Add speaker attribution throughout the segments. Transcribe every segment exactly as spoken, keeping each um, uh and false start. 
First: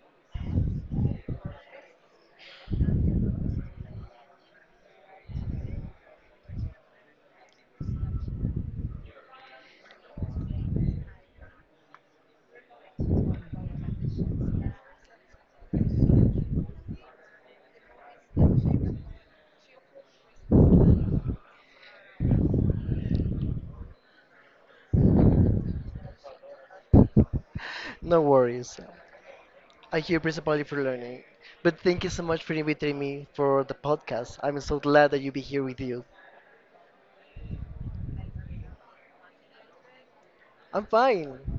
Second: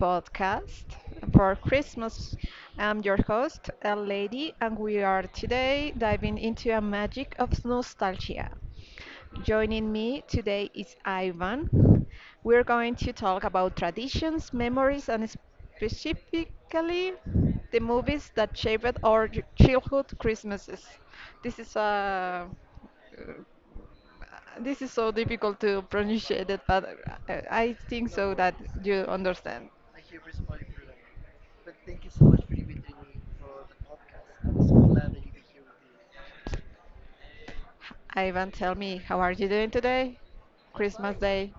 Speaker 1: podcast for Christmas. I'm your host, a lady, and we are today diving into a magic of nostalgia. Joining me today is Ivan. We're going to talk about traditions, memories, and specifically the movies that shaped our childhood Christmas. This is a This is so difficult to pronounce it, but uh, I think
Speaker 2: No
Speaker 1: so that
Speaker 2: worries.
Speaker 1: you understand.
Speaker 2: I'm here principally for learning. But thank you so much for inviting me for the podcast. I'm so glad that you be here with you.
Speaker 1: Ivan, tell me, how are you doing today?
Speaker 2: I'm
Speaker 1: Christmas
Speaker 2: fine.
Speaker 1: Day.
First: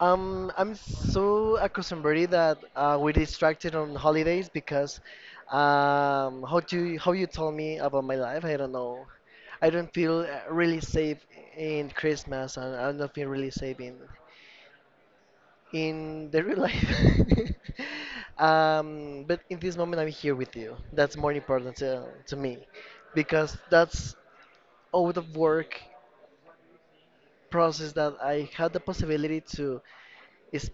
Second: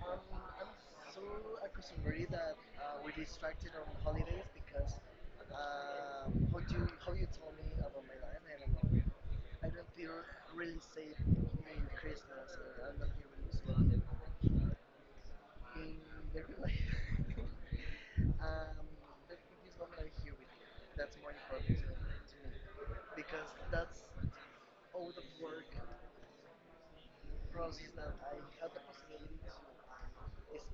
Speaker 2: Um, I'm so accustomed that uh, we're distracted on holidays because um, how to how you told me about my life, I don't know. I don't feel uh, really safe in Christmas, and I don't feel really safe in in the real life. um, but in this moment, I'm here with you. That's more important to, to me, because that's all the work process that I had the possibility to is,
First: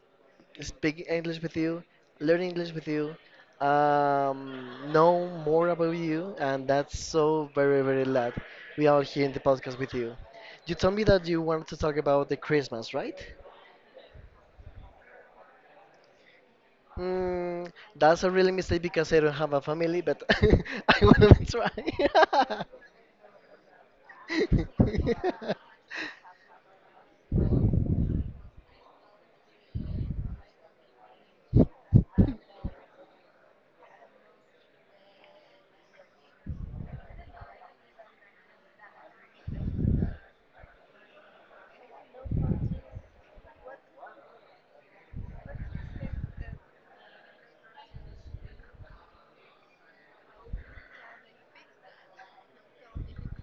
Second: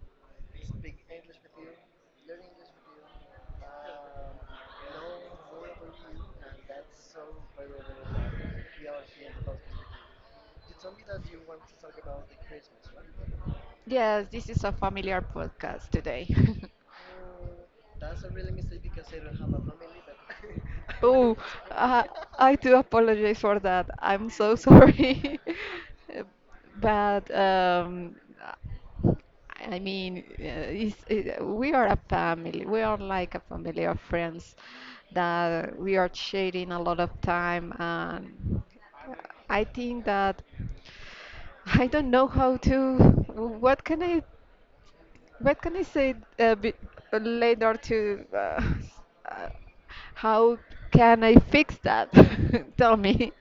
Speaker 2: speak English with you, learn English with you, um, know more about you, and that's so very, very glad we are here in the podcast with you. You told me that you wanted to talk about the Christmas, right?
Speaker 1: Yes, this is a familiar podcast today.
Speaker 2: Mm, that's a really mistake because I don't have a family, but I want to
Speaker 1: Oh,
Speaker 2: try.
Speaker 1: uh, I do apologize for that. I'm so sorry. But um, I mean, uh, it's, it, we are a family. We are like a family of friends that we are sharing a lot of time. And I think that I don't know how to. What can I what can I say a bit later to uh, uh, how can I fix that? Tell me.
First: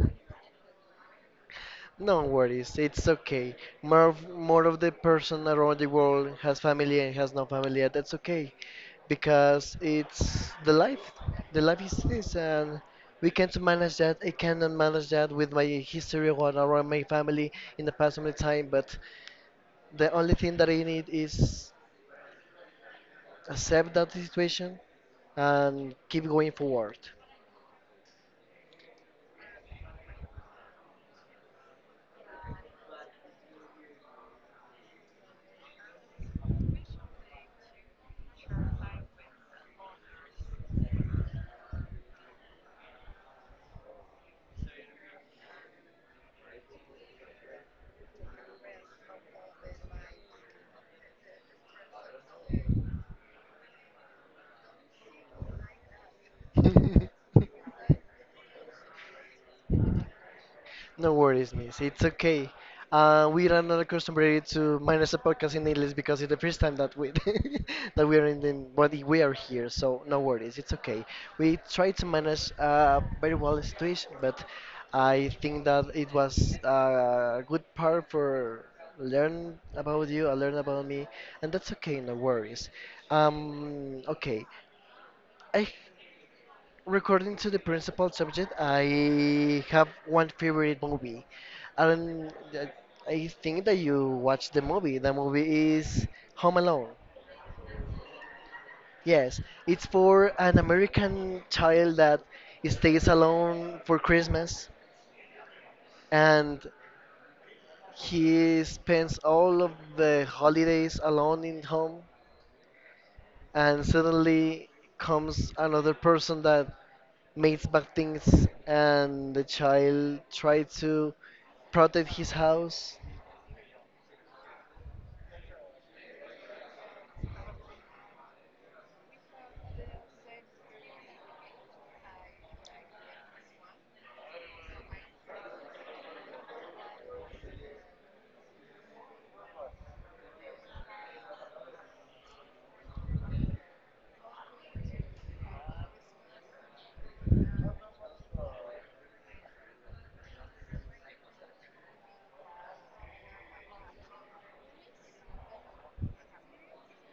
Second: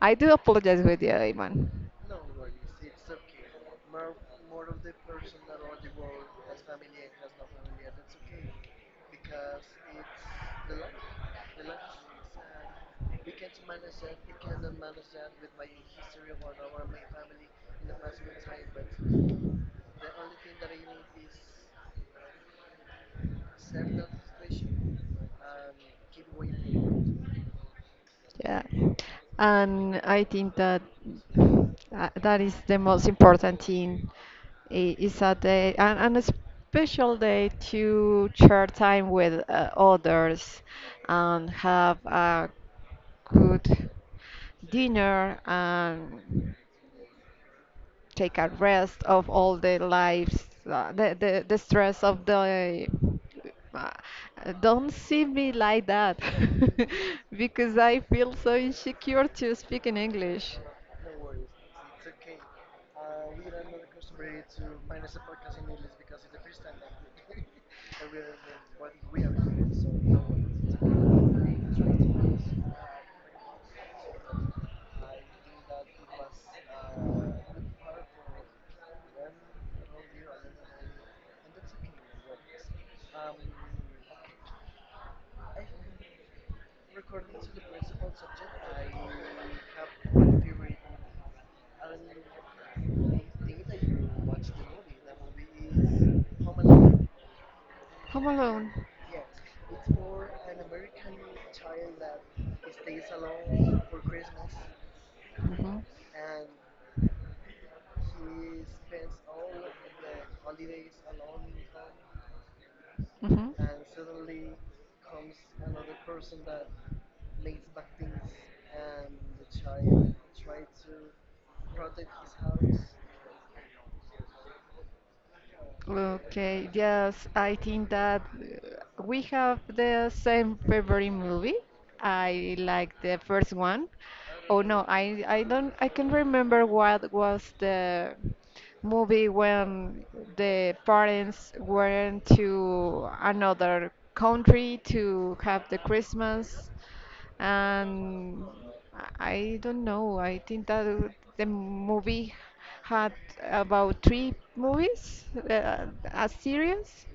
Speaker 1: I do apologize with you, Iman.
Speaker 2: No worries, it's okay. More of, more of the person around the world has family and has no family, and that's okay, because it's the life. The life is this, and we can't manage that. I cannot manage that with my history or around my family in the past of the time. But the only thing that I need is accept that situation and keep going forward.
Speaker 1: Yeah. And I think that uh, that is the most important thing. i- Is a day and, and a special day to share time with uh, others and have a good dinner. And take a rest of all the lives, uh, the, the, the stress of the. Uh, uh, don't see me like that because I feel so insecure to speak in English.
Speaker 2: No worries, miss. It's okay. Uh, we are not accustomed to minus a podcast in English because it's the first time that we that we are in the body. We are here, so no worries. It's okay. We tried to manage uh, very well the situation, but I think that it was uh, a good part for learn about you, I learn about me, and that's okay. No worries. Um, okay. I Recording to the principal subject, I have one favorite movie. I don't. I I think that you watched the movie. The movie is Home Alone.
Speaker 1: Home alone.
Speaker 2: Yes, it's for an American child that stays alone for Christmas,
Speaker 1: Hmm.
Speaker 2: and he spends all of the holidays alone in home, and suddenly comes
Speaker 1: Hmm.
Speaker 2: another person that makes bad things and the child try to protect his house.
Speaker 1: Okay, yes, I think that uh, we have the same favorite movie. I like the first one. Oh no, I I don't I can remember what was the movie when the parents went to another country to have the Christmas and I don't know. I think that uh, the movie had about three movies, uh, a series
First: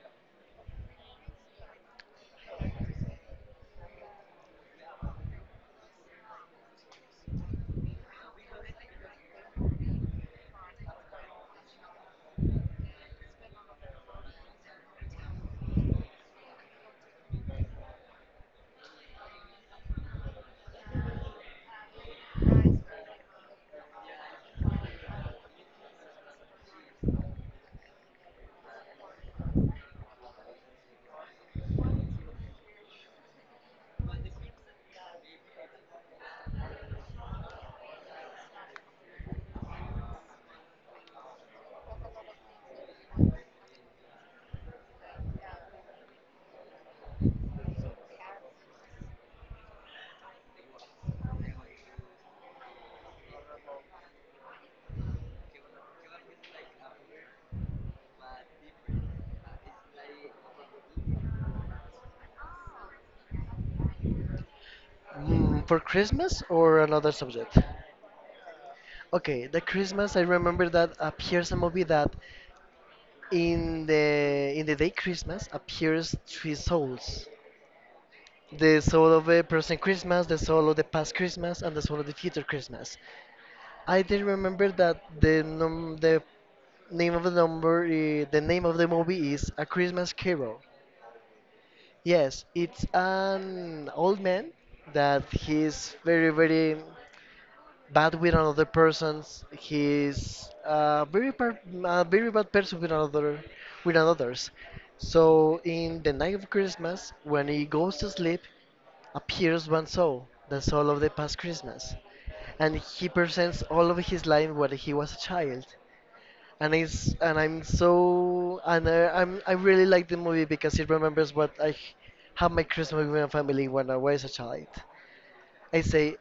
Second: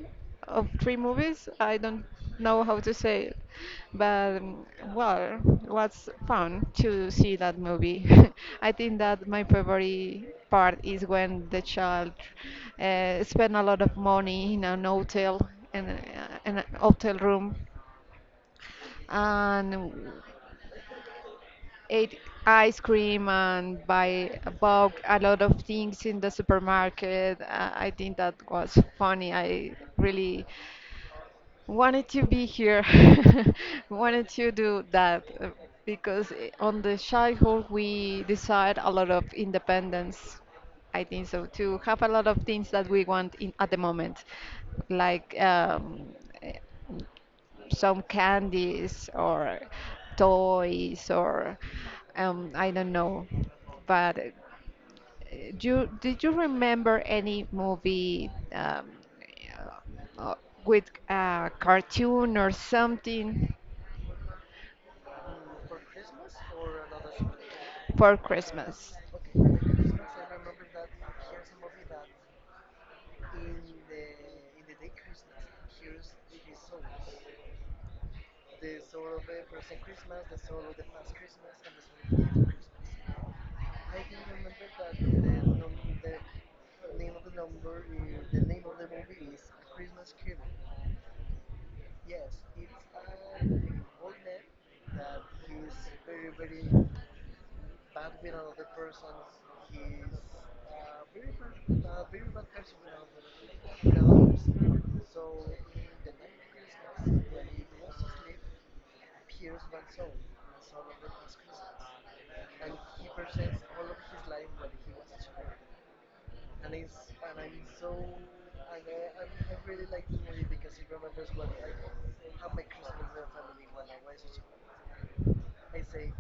Speaker 1: of three movies. I don't know how to say it, but um, well, it was fun to see that movie. I think that my favorite part is when the child uh, spent a lot of money in an hotel in, a- in a hotel room and ate ice cream and buy bought a lot of things in the supermarket. Uh, I think that was funny. I really wanted to be here, wanted to do that uh, because i- on the childhood we decide a lot of independence. I think so to have a lot of things that we want in at the moment, like um, eh, some candies or toys or um, I don't know, but do you, did you remember any movie um, uh, uh, with a cartoon or something
Speaker 2: Mm, for Christmas or another subject?
Speaker 1: for Christmas?
Speaker 2: Okay, the Christmas I remember that appears a movie that in the in the day Christmas appears three souls. The soul of a present Christmas, the soul of the past Christmas, and the soul of the future Christmas. I did remember that the num the name of the number i- the name of the movie is A Christmas Carol. Yes, it's an old man that he's very, very bad with another persons. He's a very, per a very bad person with another, with others. So in the night of Christmas, when he goes to sleep, appears one soul, the soul of the past Christmas, and he presents all of his life when he was a child, and it's and I'm so and uh, I'm I really like the movie because it remembers what I had my Christmas with my family when I was a child. I say,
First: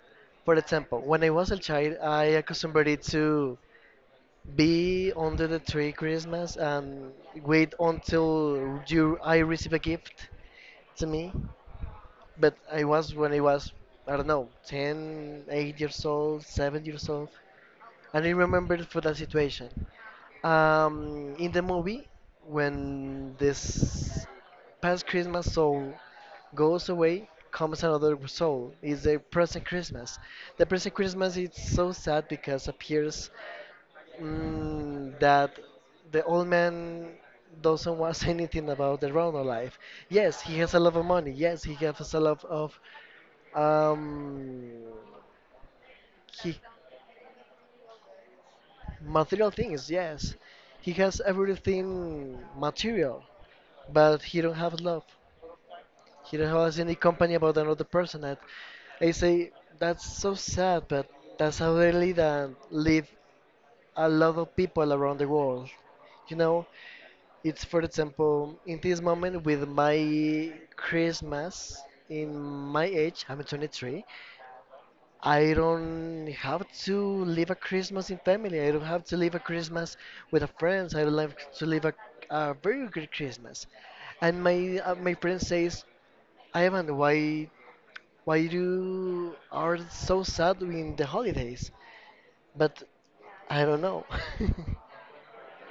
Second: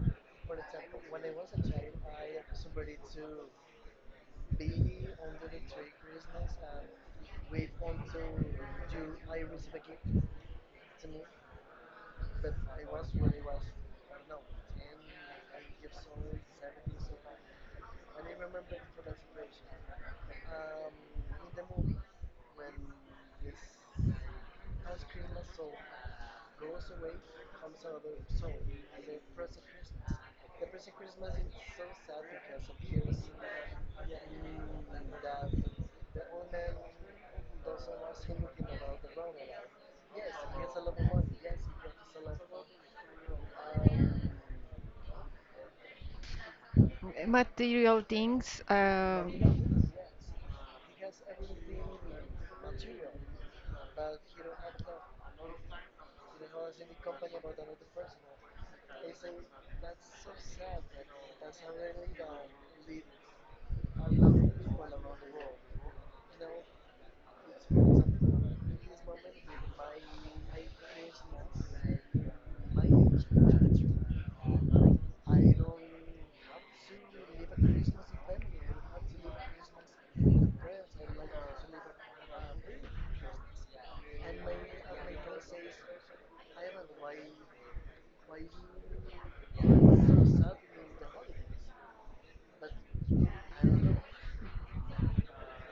Speaker 2: for example, when I was a child, I accustomed it to be under the tree Christmas and wait until you I receive a gift to me. But I was when I was, I don't know, ten eight years old, seven years old, and I remember for that situation. Um, in the movie, when this past Christmas soul goes away, comes another soul. It's the present Christmas. The present Christmas is so sad because appears mm, that the old man doesn't want anything about the Rono life. Yes, he has a lot of money. Yes, he has a lot of um, he,
Speaker 1: Material things
Speaker 2: material
Speaker 1: um,
Speaker 2: things. Yes, he has everything material, but he don't have love. He don't have any company about another person. And I say that's so sad, but that's how they live, and live a lot of people around the world. You know, it's for example in this moment with my Christmas. In my age, I'm twenty-three. I don't have to live a Christmas in family. I don't have to live a Christmas with a friends. I don't have to live a, a very good Christmas. And my uh, my friend says, Ivan, why why you are so sad during the holidays? But I don't know.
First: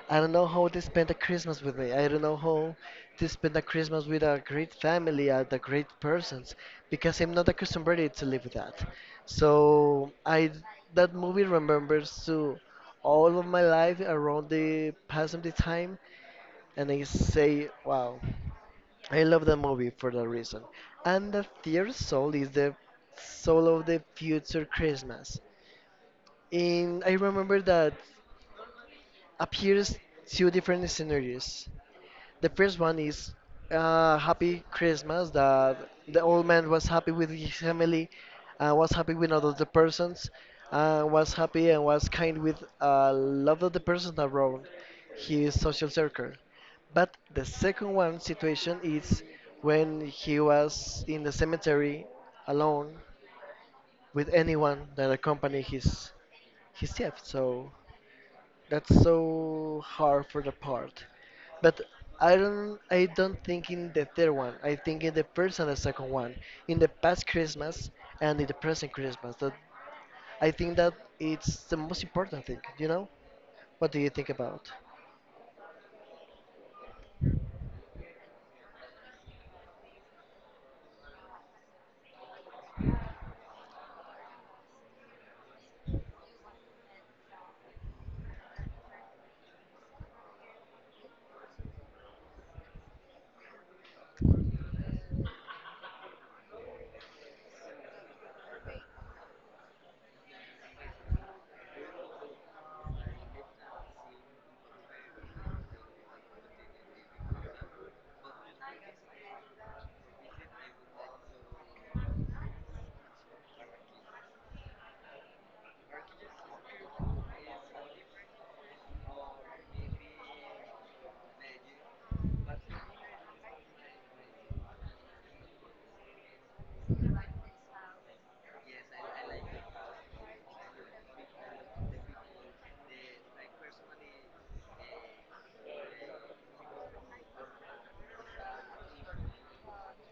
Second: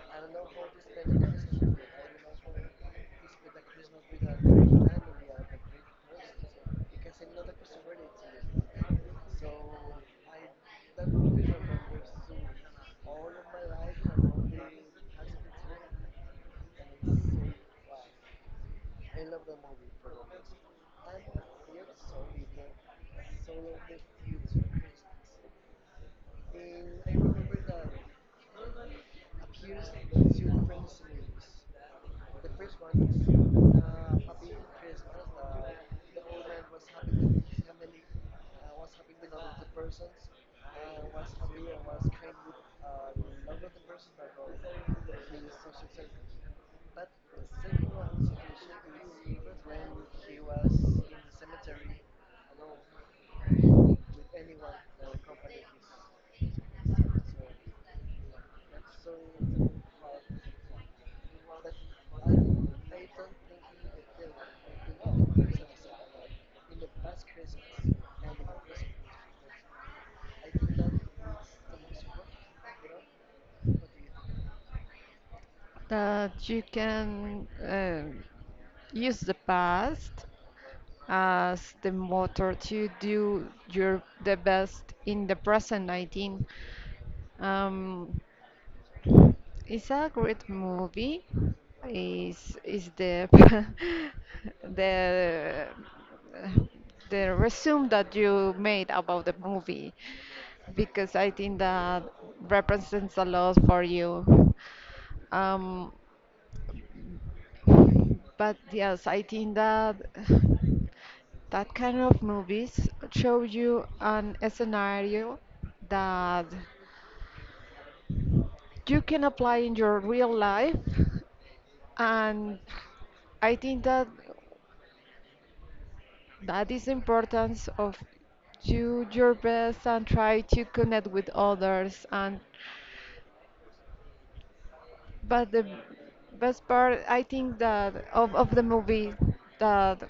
Speaker 2: I don't know how to spend a Christmas with me. I don't know how to spend a Christmas with a great family and a great persons because I'm not accustomed to live that. So I that movie remembers to all of my life around the past of the time, and I say, wow. I love the movie for that reason. And the third soul is the soul of the future Christmas. And I remember that appears two different scenarios. The first one is uh, Happy Christmas, that the old man was happy with his family, uh, was happy with other persons, uh, was happy and was kind with a lot of the persons around his social circle. But the second one situation is when he was in the cemetery alone, with anyone that accompanied his his death. So that's so hard for the part. But I don't I don't think in the third one. I think in the first and the second one. In the past Christmas and in the present Christmas. That I think that it's the most important thing, you know? What do you think about?
Speaker 1: that you can um use the past as the motor to do your the best in the present. I think. Um, It's a great movie. Is is the the the resume that you made about the movie because I think that represents a lot for you. Um, but yes, I think that that kind of movies show you an scenario that you can apply in your real life and I think that that is the importance of do your best and try to connect with others and but the best part I think that of, of the movie that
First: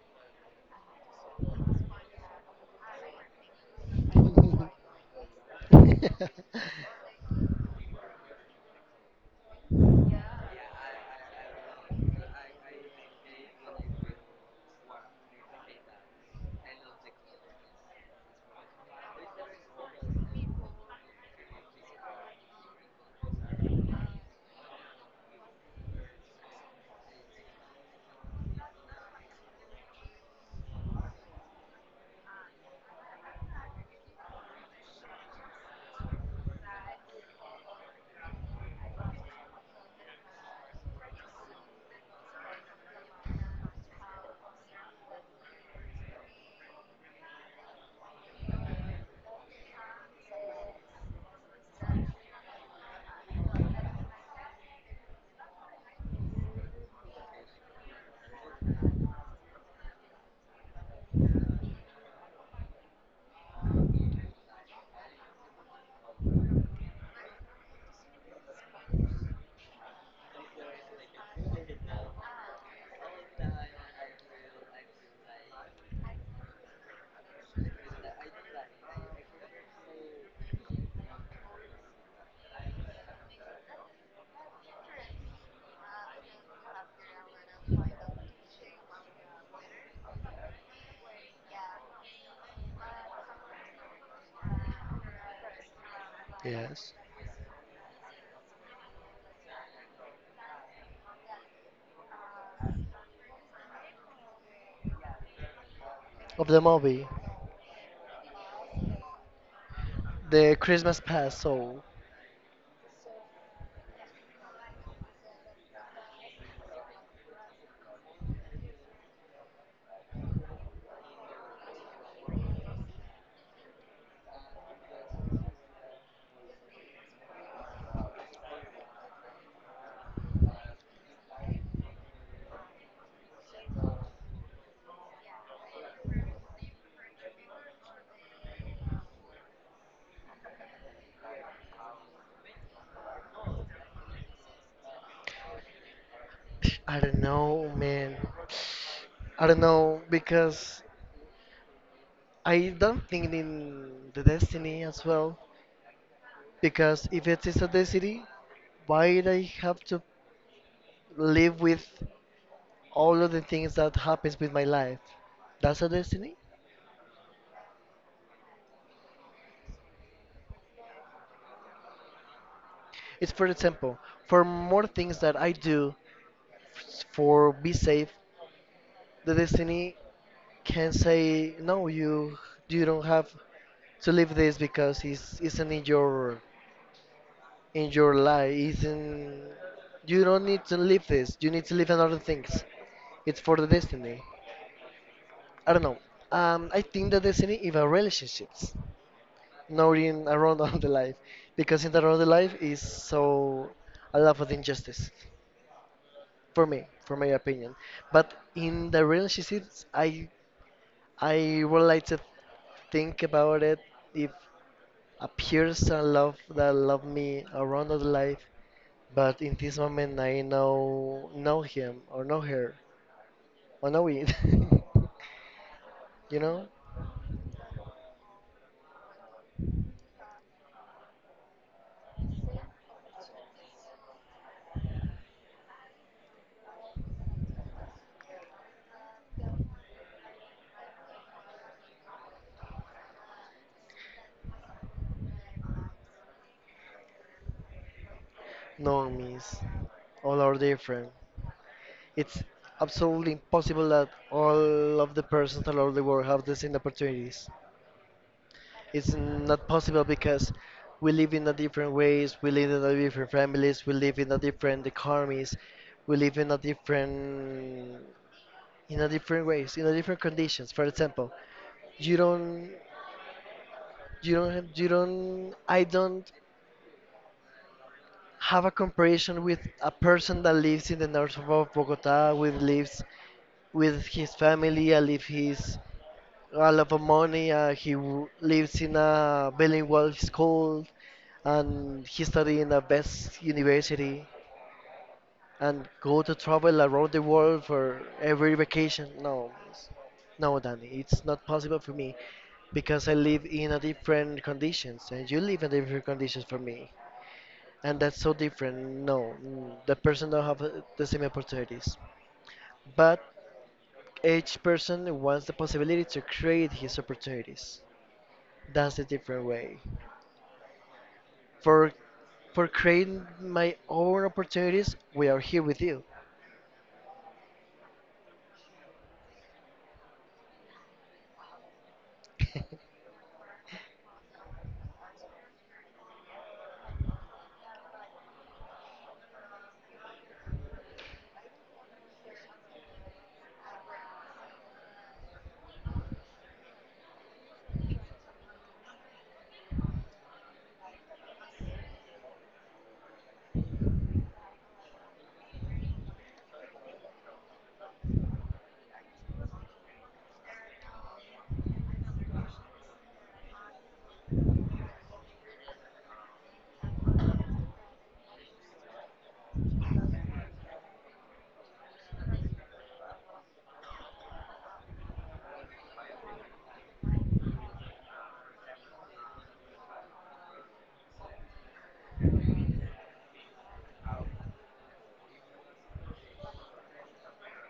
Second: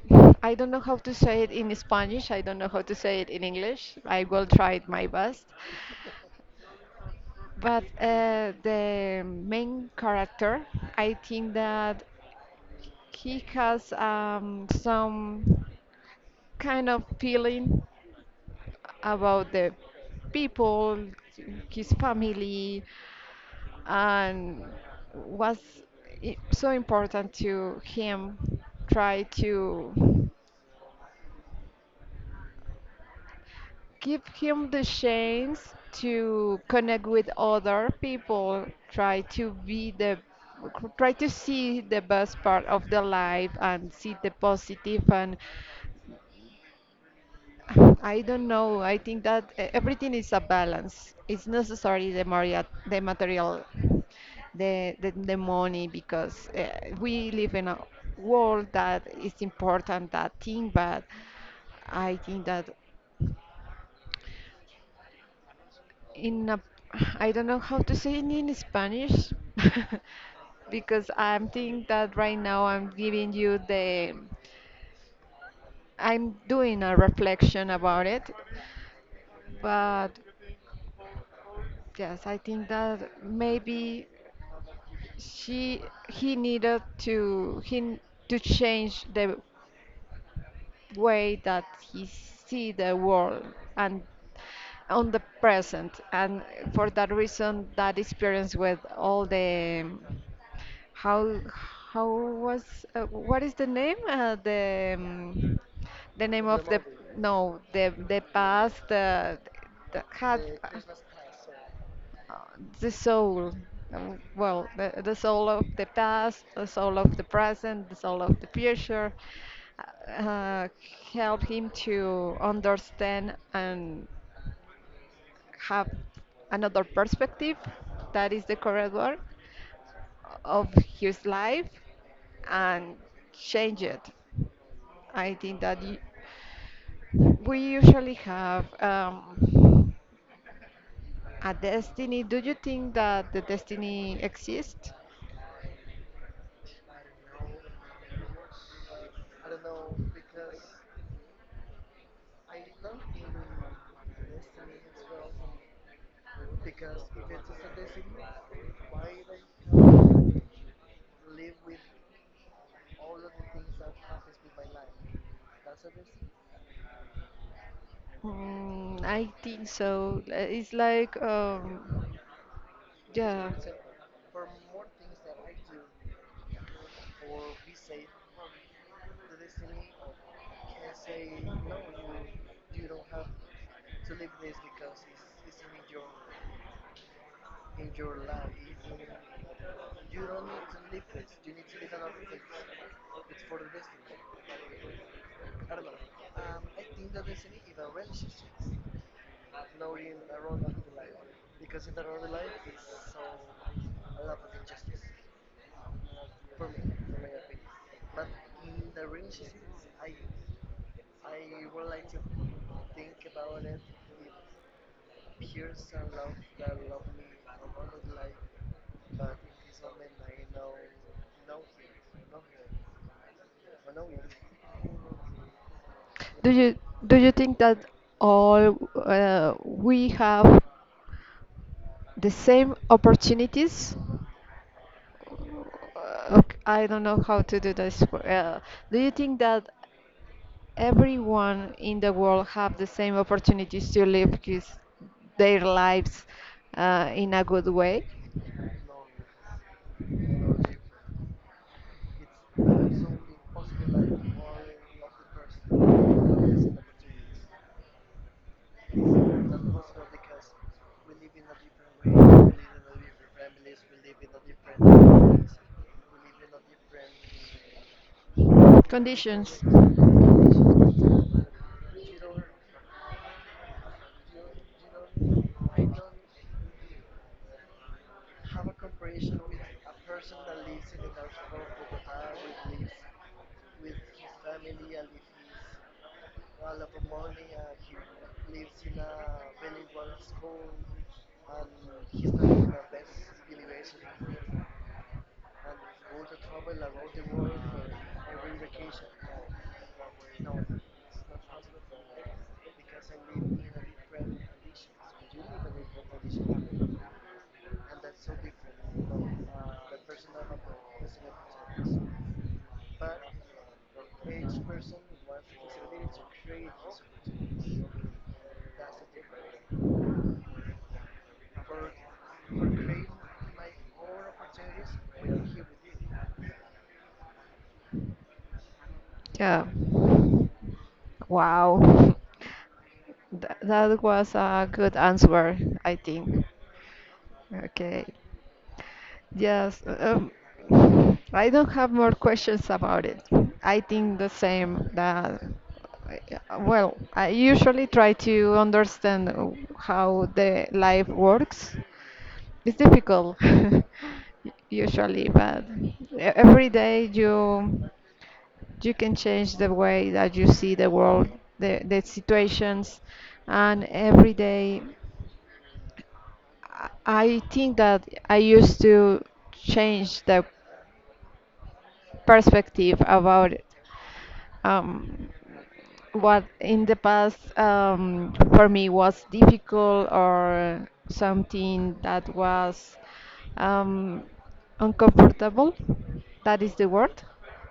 Speaker 1: I don't know how to say it in Spanish, I don't know how to say it in English, I will try my best but uh, the main character I think that he has um, some kind of feeling about the people, his family, and was i- so important to him try to give him the chance to connect with other people try to be the try to see the best part of the life and see the positive and I don't know. I think that e- everything is a balance. It's necessary the Maria, the material, the the, the money because uh, we live in a world that is important that thing. But I think that in a, I don't know how to say it in Spanish because I'm think that right now I'm giving you the, I'm doing a reflection about it, but. Yes, I think that maybe she he needed to he to change the way that he see the world and on the present and for
Speaker 2: Yes.
Speaker 1: that reason that experience with all the um, how how was uh, what is the name? Uh, the um, the name
Speaker 2: Of the
Speaker 1: of the
Speaker 2: movie.
Speaker 1: no the the past uh, the had
Speaker 2: The
Speaker 1: uh,
Speaker 2: Christmas past. So
Speaker 1: uh, the soul. Uh, well, the, the soul of the past, the soul of the present, the soul of the future, uh, help him to understand and have another perspective. That is the correct word of his life and change it. I think that y- we usually have um, a destiny. Do you think that the destiny exists?
Speaker 2: I don't know, man. I don't know because I don't think in the destiny as well. Because if it is obesity, why would I have to live with all of the things that happens with my life? That's a destiny.
Speaker 1: Mm, I think so. Uh, It's like, um,
Speaker 2: It's for
Speaker 1: yeah.
Speaker 2: example, for more things that I do f- for be safe, the destiny can say no. You you don't have to live this because it's isn't in your in your life. Isn't, you don't need to live this. You need to live another things. It's for the destiny. I don't know. Um, I think the destiny is a relationships, noting around of the life, because in the around the life is so a lot of injustice for me, for my opinion. But in the relationships, i i would like to think about it. If appears a person love that love me around of the life, but in this moment I know know him, or know her, or know it. You
Speaker 1: Do
Speaker 2: know.
Speaker 1: you do you think that all uh, we have the same opportunities? Okay, I don't know how to do this. Well, do you think that everyone in the world have the same opportunities to live his, their lives uh, in a good way?
Speaker 2: No means. All are different. It's absolutely impossible that all of the persons all over the world have the same opportunities. It's not possible because we live in a different ways, we live in a different families, we live in a different economies, we live in a different, in a different
Speaker 1: Conditions.
Speaker 2: ways, in a different conditions. For example, you don't you don't have, you don't I don't have a comparison with a person that lives in the north of Bogota, with lives with his family and live his a lot of money. Uh, he w- lives in a bilingual school, and he study in the best university, and go to travel around the world for every vacation. No, no, Danny, it's not possible for me because I live in a different conditions, and you live in different conditions for me, and that's so different. No, mm, the person don't have uh, the same opportunities, but each person wants the possibility to create his opportunities. That's the different way. for for creating my own opportunities. We are here with you.
Speaker 1: Yeah. Wow. Th- that was a good answer, I think. Okay. Yes, um, I don't have more questions about it. I think the same that, uh, well, I usually try to understand uh, how the life works. It's difficult usually, but e- every day you you can change the way that you see the world, the, the situations, and every day I I think that I used to change the perspective about it. Um, what in the past um, for me was difficult or something that was um, uncomfortable, that is the word.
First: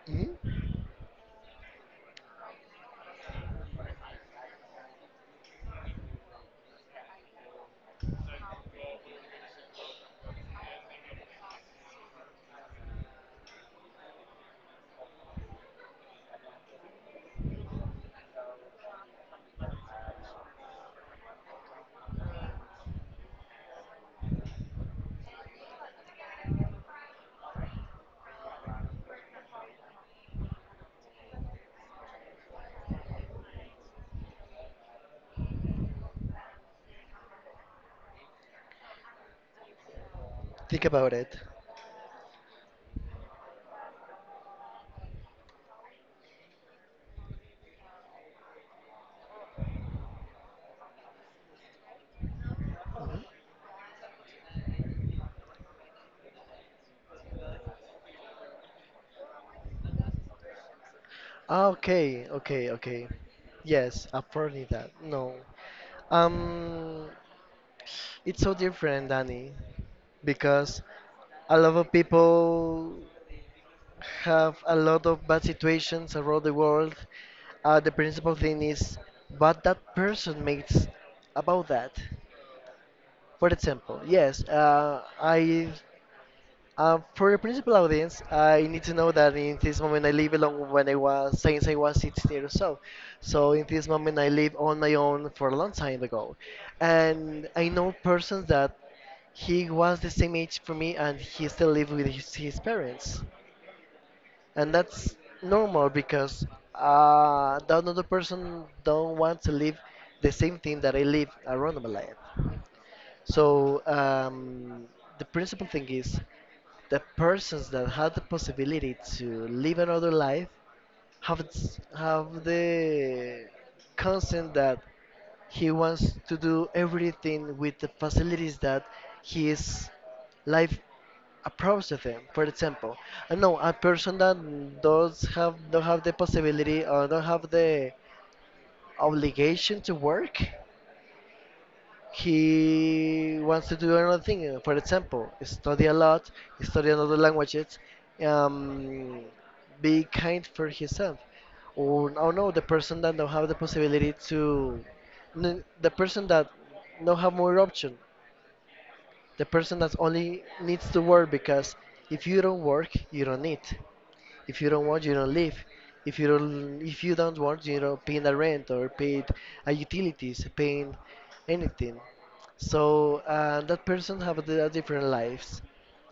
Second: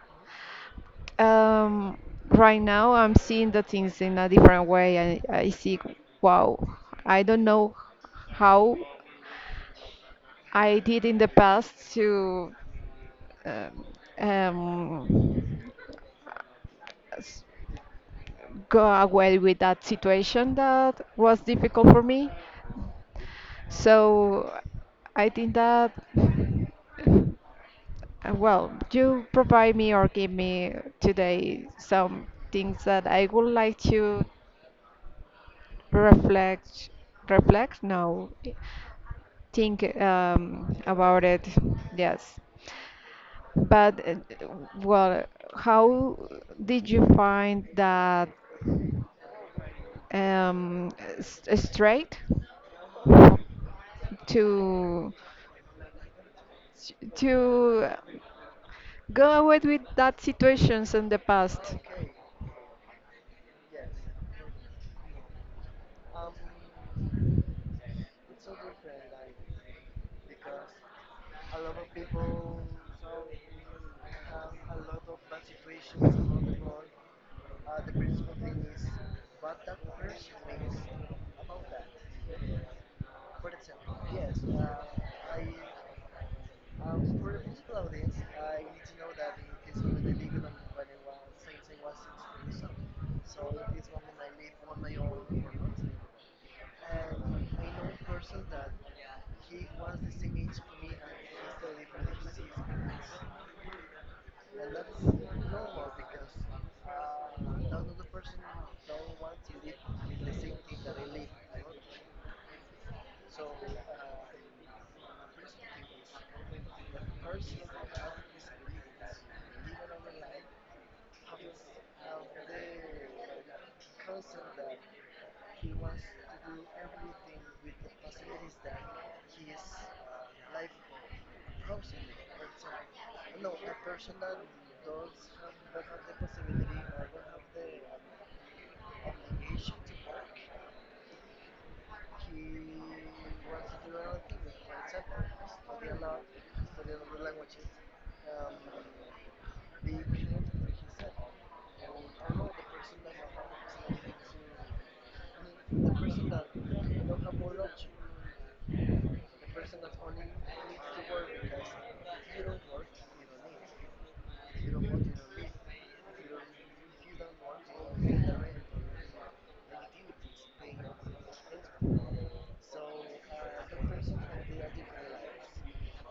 Speaker 2: Mhm.
Speaker 1: Um, right now, I'm seeing the things in a different way. I, I see, wow, I don't know how I did in the past to um, um, go away with that situation that was difficult for me. So I think that, uh, well, you provide me or give me today some things that I would like to reflect, reflect, no, think um,
Speaker 2: Think about
Speaker 1: about
Speaker 2: it.
Speaker 1: it. Yes. But, uh, well, how did you find that um, s- straight? To to go away with that situations in the past.
Speaker 2: Okay, okay, okay. Yes, apparently that. No. Um, it's so different, Danny, because a lot of people have a lot of bad situations around the world. Uh, the principal thing is what that person makes about that. For example, yes, uh, I um, for the principal audience, I need to know that in this moment I live alone, when I was since I was sixteen years old. So in this moment I live on my own for a long time ago, and I know persons that he was the same age for me and he still live with his, his parents, and that's normal because uh, that another person don't want to live the same thing that I live around my life. So um, the principal thing is the persons that have the possibility to live another life have s- have the consent that he wants to do everything with the facilities that his life approves of him. For example, I know a person that does have don't have the possibility or don't have the obligation to work, he wants to do another thing. uh, For example, study a lot, study another languages, um, be kind for himself. Or oh no, the person that don't have the possibility to, n- the person that don't have more option, the person that only needs to work because if you don't work, you don't eat. If you don't want, you don't live. If you don't, if you don't want, you know, paying the rent or paying uh, utilities, paying anything. So uh, that person have the a different lives,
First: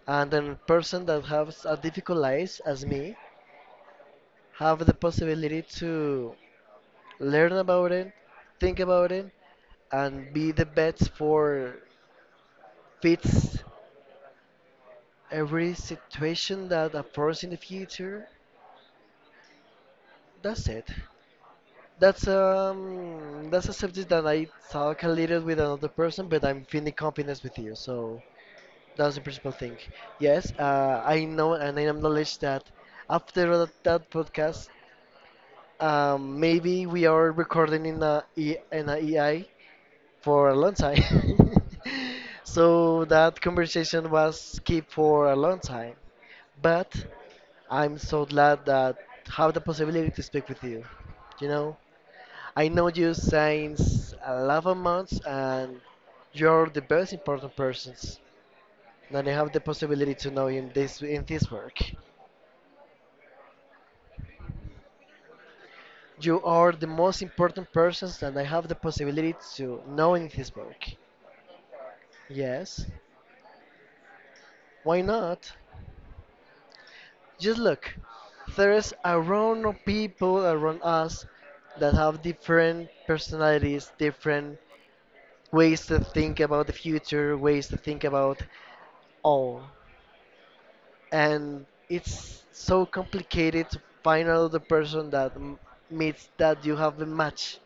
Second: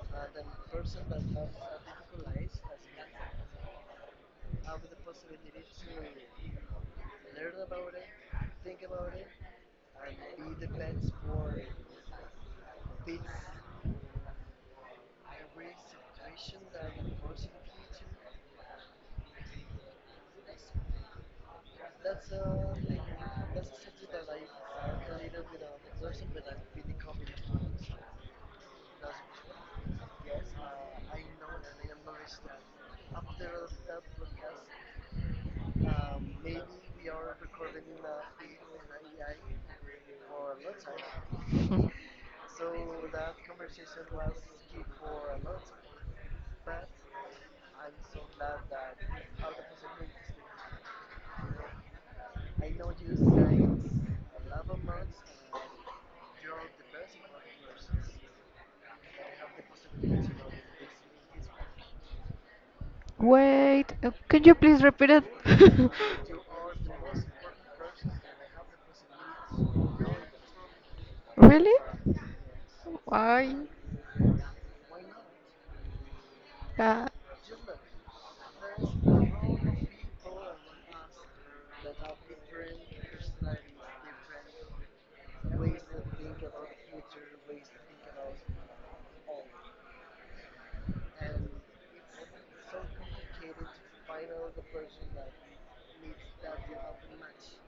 Speaker 2: and then person that has a difficult lives, as me have the possibility to learn about it, think about it, and be the best for fits every situation that occurs in the future. That's it. That's um that's a subject that I talk a little with another person, but I'm feeling confidence with you. So that's the principal thing. Yes, uh, I know and I acknowledge that after that, that podcast, um, maybe we are recording in a E- in a E I for a long time. So that conversation was kept for a long time. But I'm so glad that have the possibility to speak with you. You know. I know you since eleven months and you're the most important persons that I have the possibility to know in this in this work.
Speaker 1: Wait, uh, can you please repeat it?
Speaker 2: You are the most important persons that I have the possibility to know in this work.
Speaker 1: Really?
Speaker 2: Yes.
Speaker 1: Why?
Speaker 2: Why not?
Speaker 1: Uh,
Speaker 2: Just look. There's a round of people around us that have different personalities, different ways to think about the future, ways to think about all. And it's so complicated to find out the person that m- meets that you have a match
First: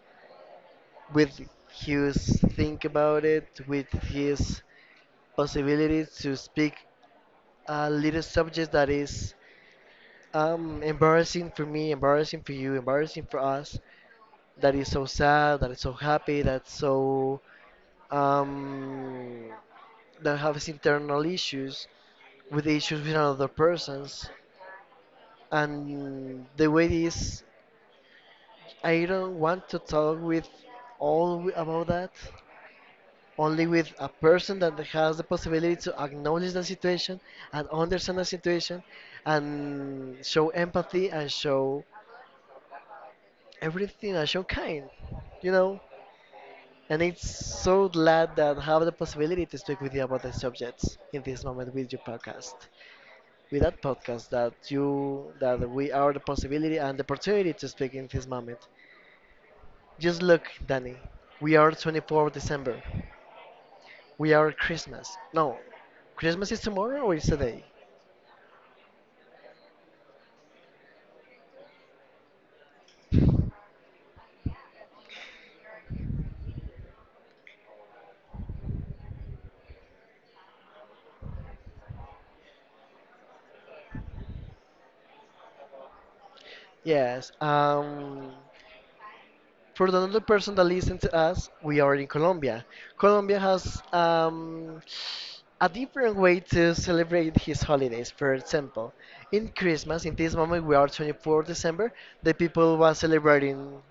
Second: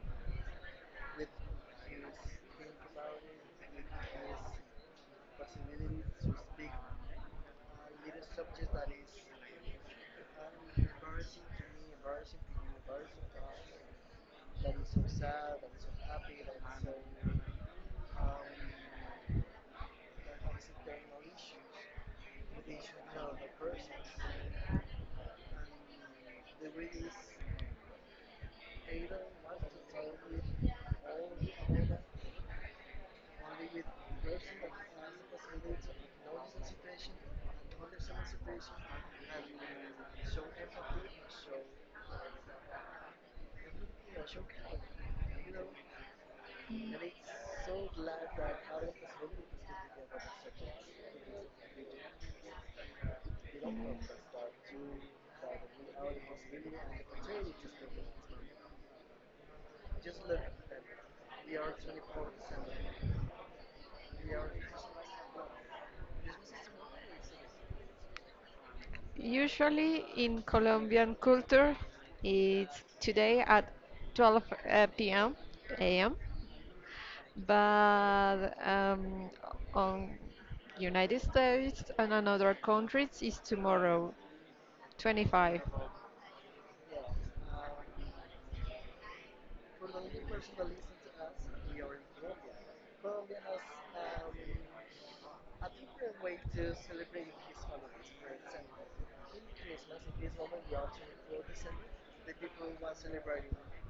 Speaker 2: with his think about it with his possibility to speak a little subject that is um, embarrassing for me, embarrassing for you, embarrassing for us, that is so sad, that is so happy, that's so um, that has internal issues with issues with another persons. And the way is, I don't want to talk with all w- about that, only with a person that has the possibility to acknowledge the situation and understand the situation and show empathy and show everything and show kind, you know. And it's so glad that I have the possibility to speak with you about the subjects in this moment with your podcast, with that podcast that you, that we are the possibility and the opportunity to speak in this moment. Just look, Danny. We are twenty-fourth of December. We are Christmas. No, Christmas is tomorrow or is today?
Speaker 1: usually in Colombian culture, it's today at twelve uh, p m but um, on United States and on other countries is tomorrow, twenty-five.
Speaker 2: Yes. Um, for the other person that listens to us, we are in Colombia. Colombia has um, a different way to celebrate his holidays. For example, in Christmas, in this moment we are twenty-fourth of December, the people were celebrating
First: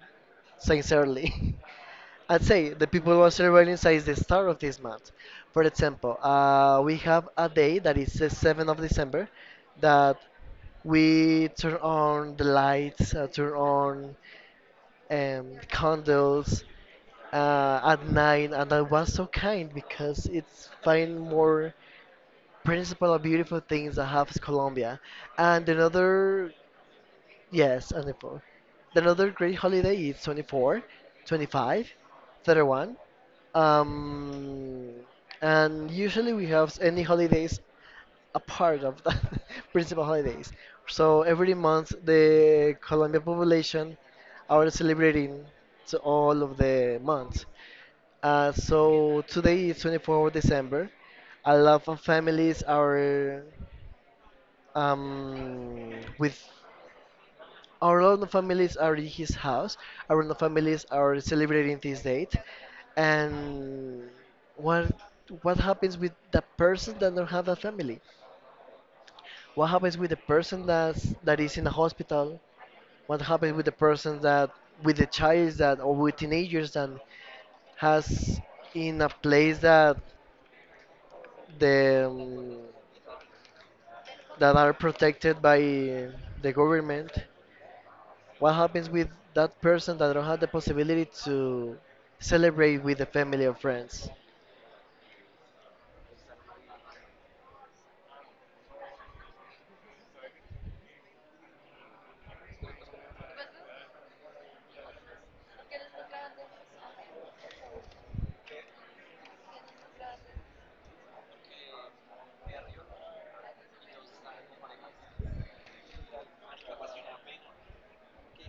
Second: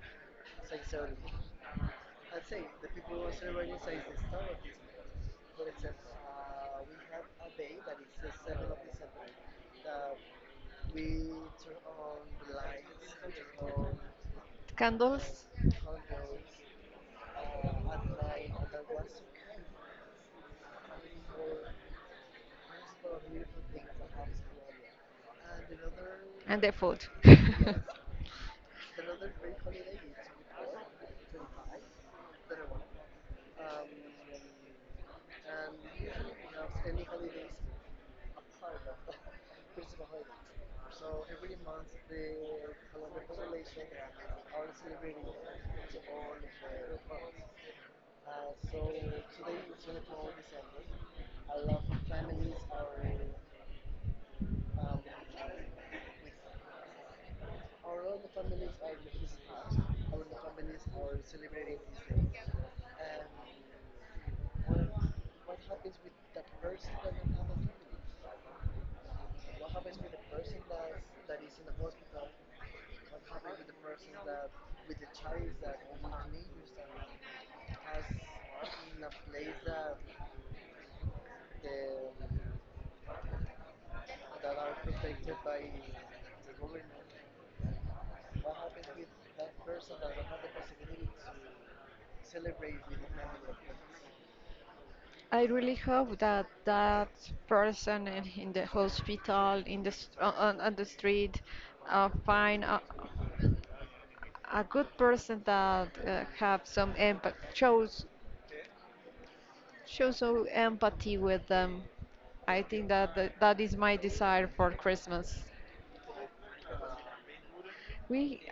Speaker 2: sincerely. I'd say the people who of Australia is the start of this month. For example, uh, we have a day that is the seventh of December that we turn on the lights, uh, turn on
Speaker 1: Candles
Speaker 2: um, candles uh, at night, and that was so kind because it's find more principle of beautiful things that has Colombia. And another,
Speaker 1: and the food.
Speaker 2: yes, and the four. Another great holiday is twenty-fourth, twenty-fifth, thirty-first. Um, and usually we have any holidays a part of the principal holidays. So every month the Colombian population are celebrating to all of the months. Uh, so today is twenty-fourth of December. A lot of families are um, with our London families are in his house. Our London families are celebrating this date. And what what happens with the person that don't have a family? What happens with the person that's that is in a hospital? What happens with the person that with the child that or with teenagers that has in a place that the um, that are protected by the government? What happens with that person that don't have the possibility to celebrate with the family or friends?
Speaker 1: I really hope that that person in in the hospital, in the st- on, on the street, uh, find a, a good person that uh, have some empathy, shows show some empathy with them. I think that th- that is my desire for Christmas. We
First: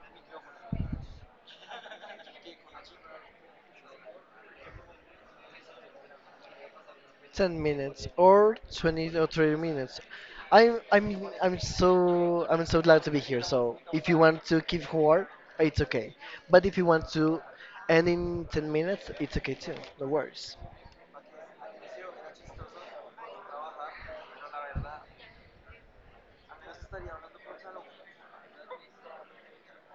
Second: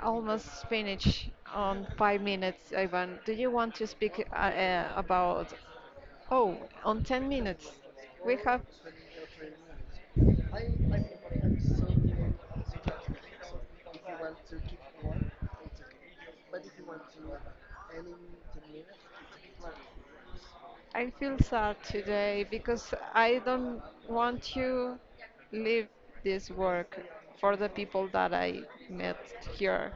Speaker 1: almost finished on five minutes, Ivan. Do you want to speak uh, uh, about? Oh, on ten
Speaker 2: ten
Speaker 1: minutes.
Speaker 2: minutes
Speaker 1: We
Speaker 2: or
Speaker 1: have.
Speaker 2: twenty or thirty minutes. I'm I'm I'm so I'm so glad to be here. So if you want to keep hard, it's okay. But if you want to end in ten minutes, it's okay too. No worries.
Speaker 1: I feel sad today because I don't want to leave this work for the people that I met here.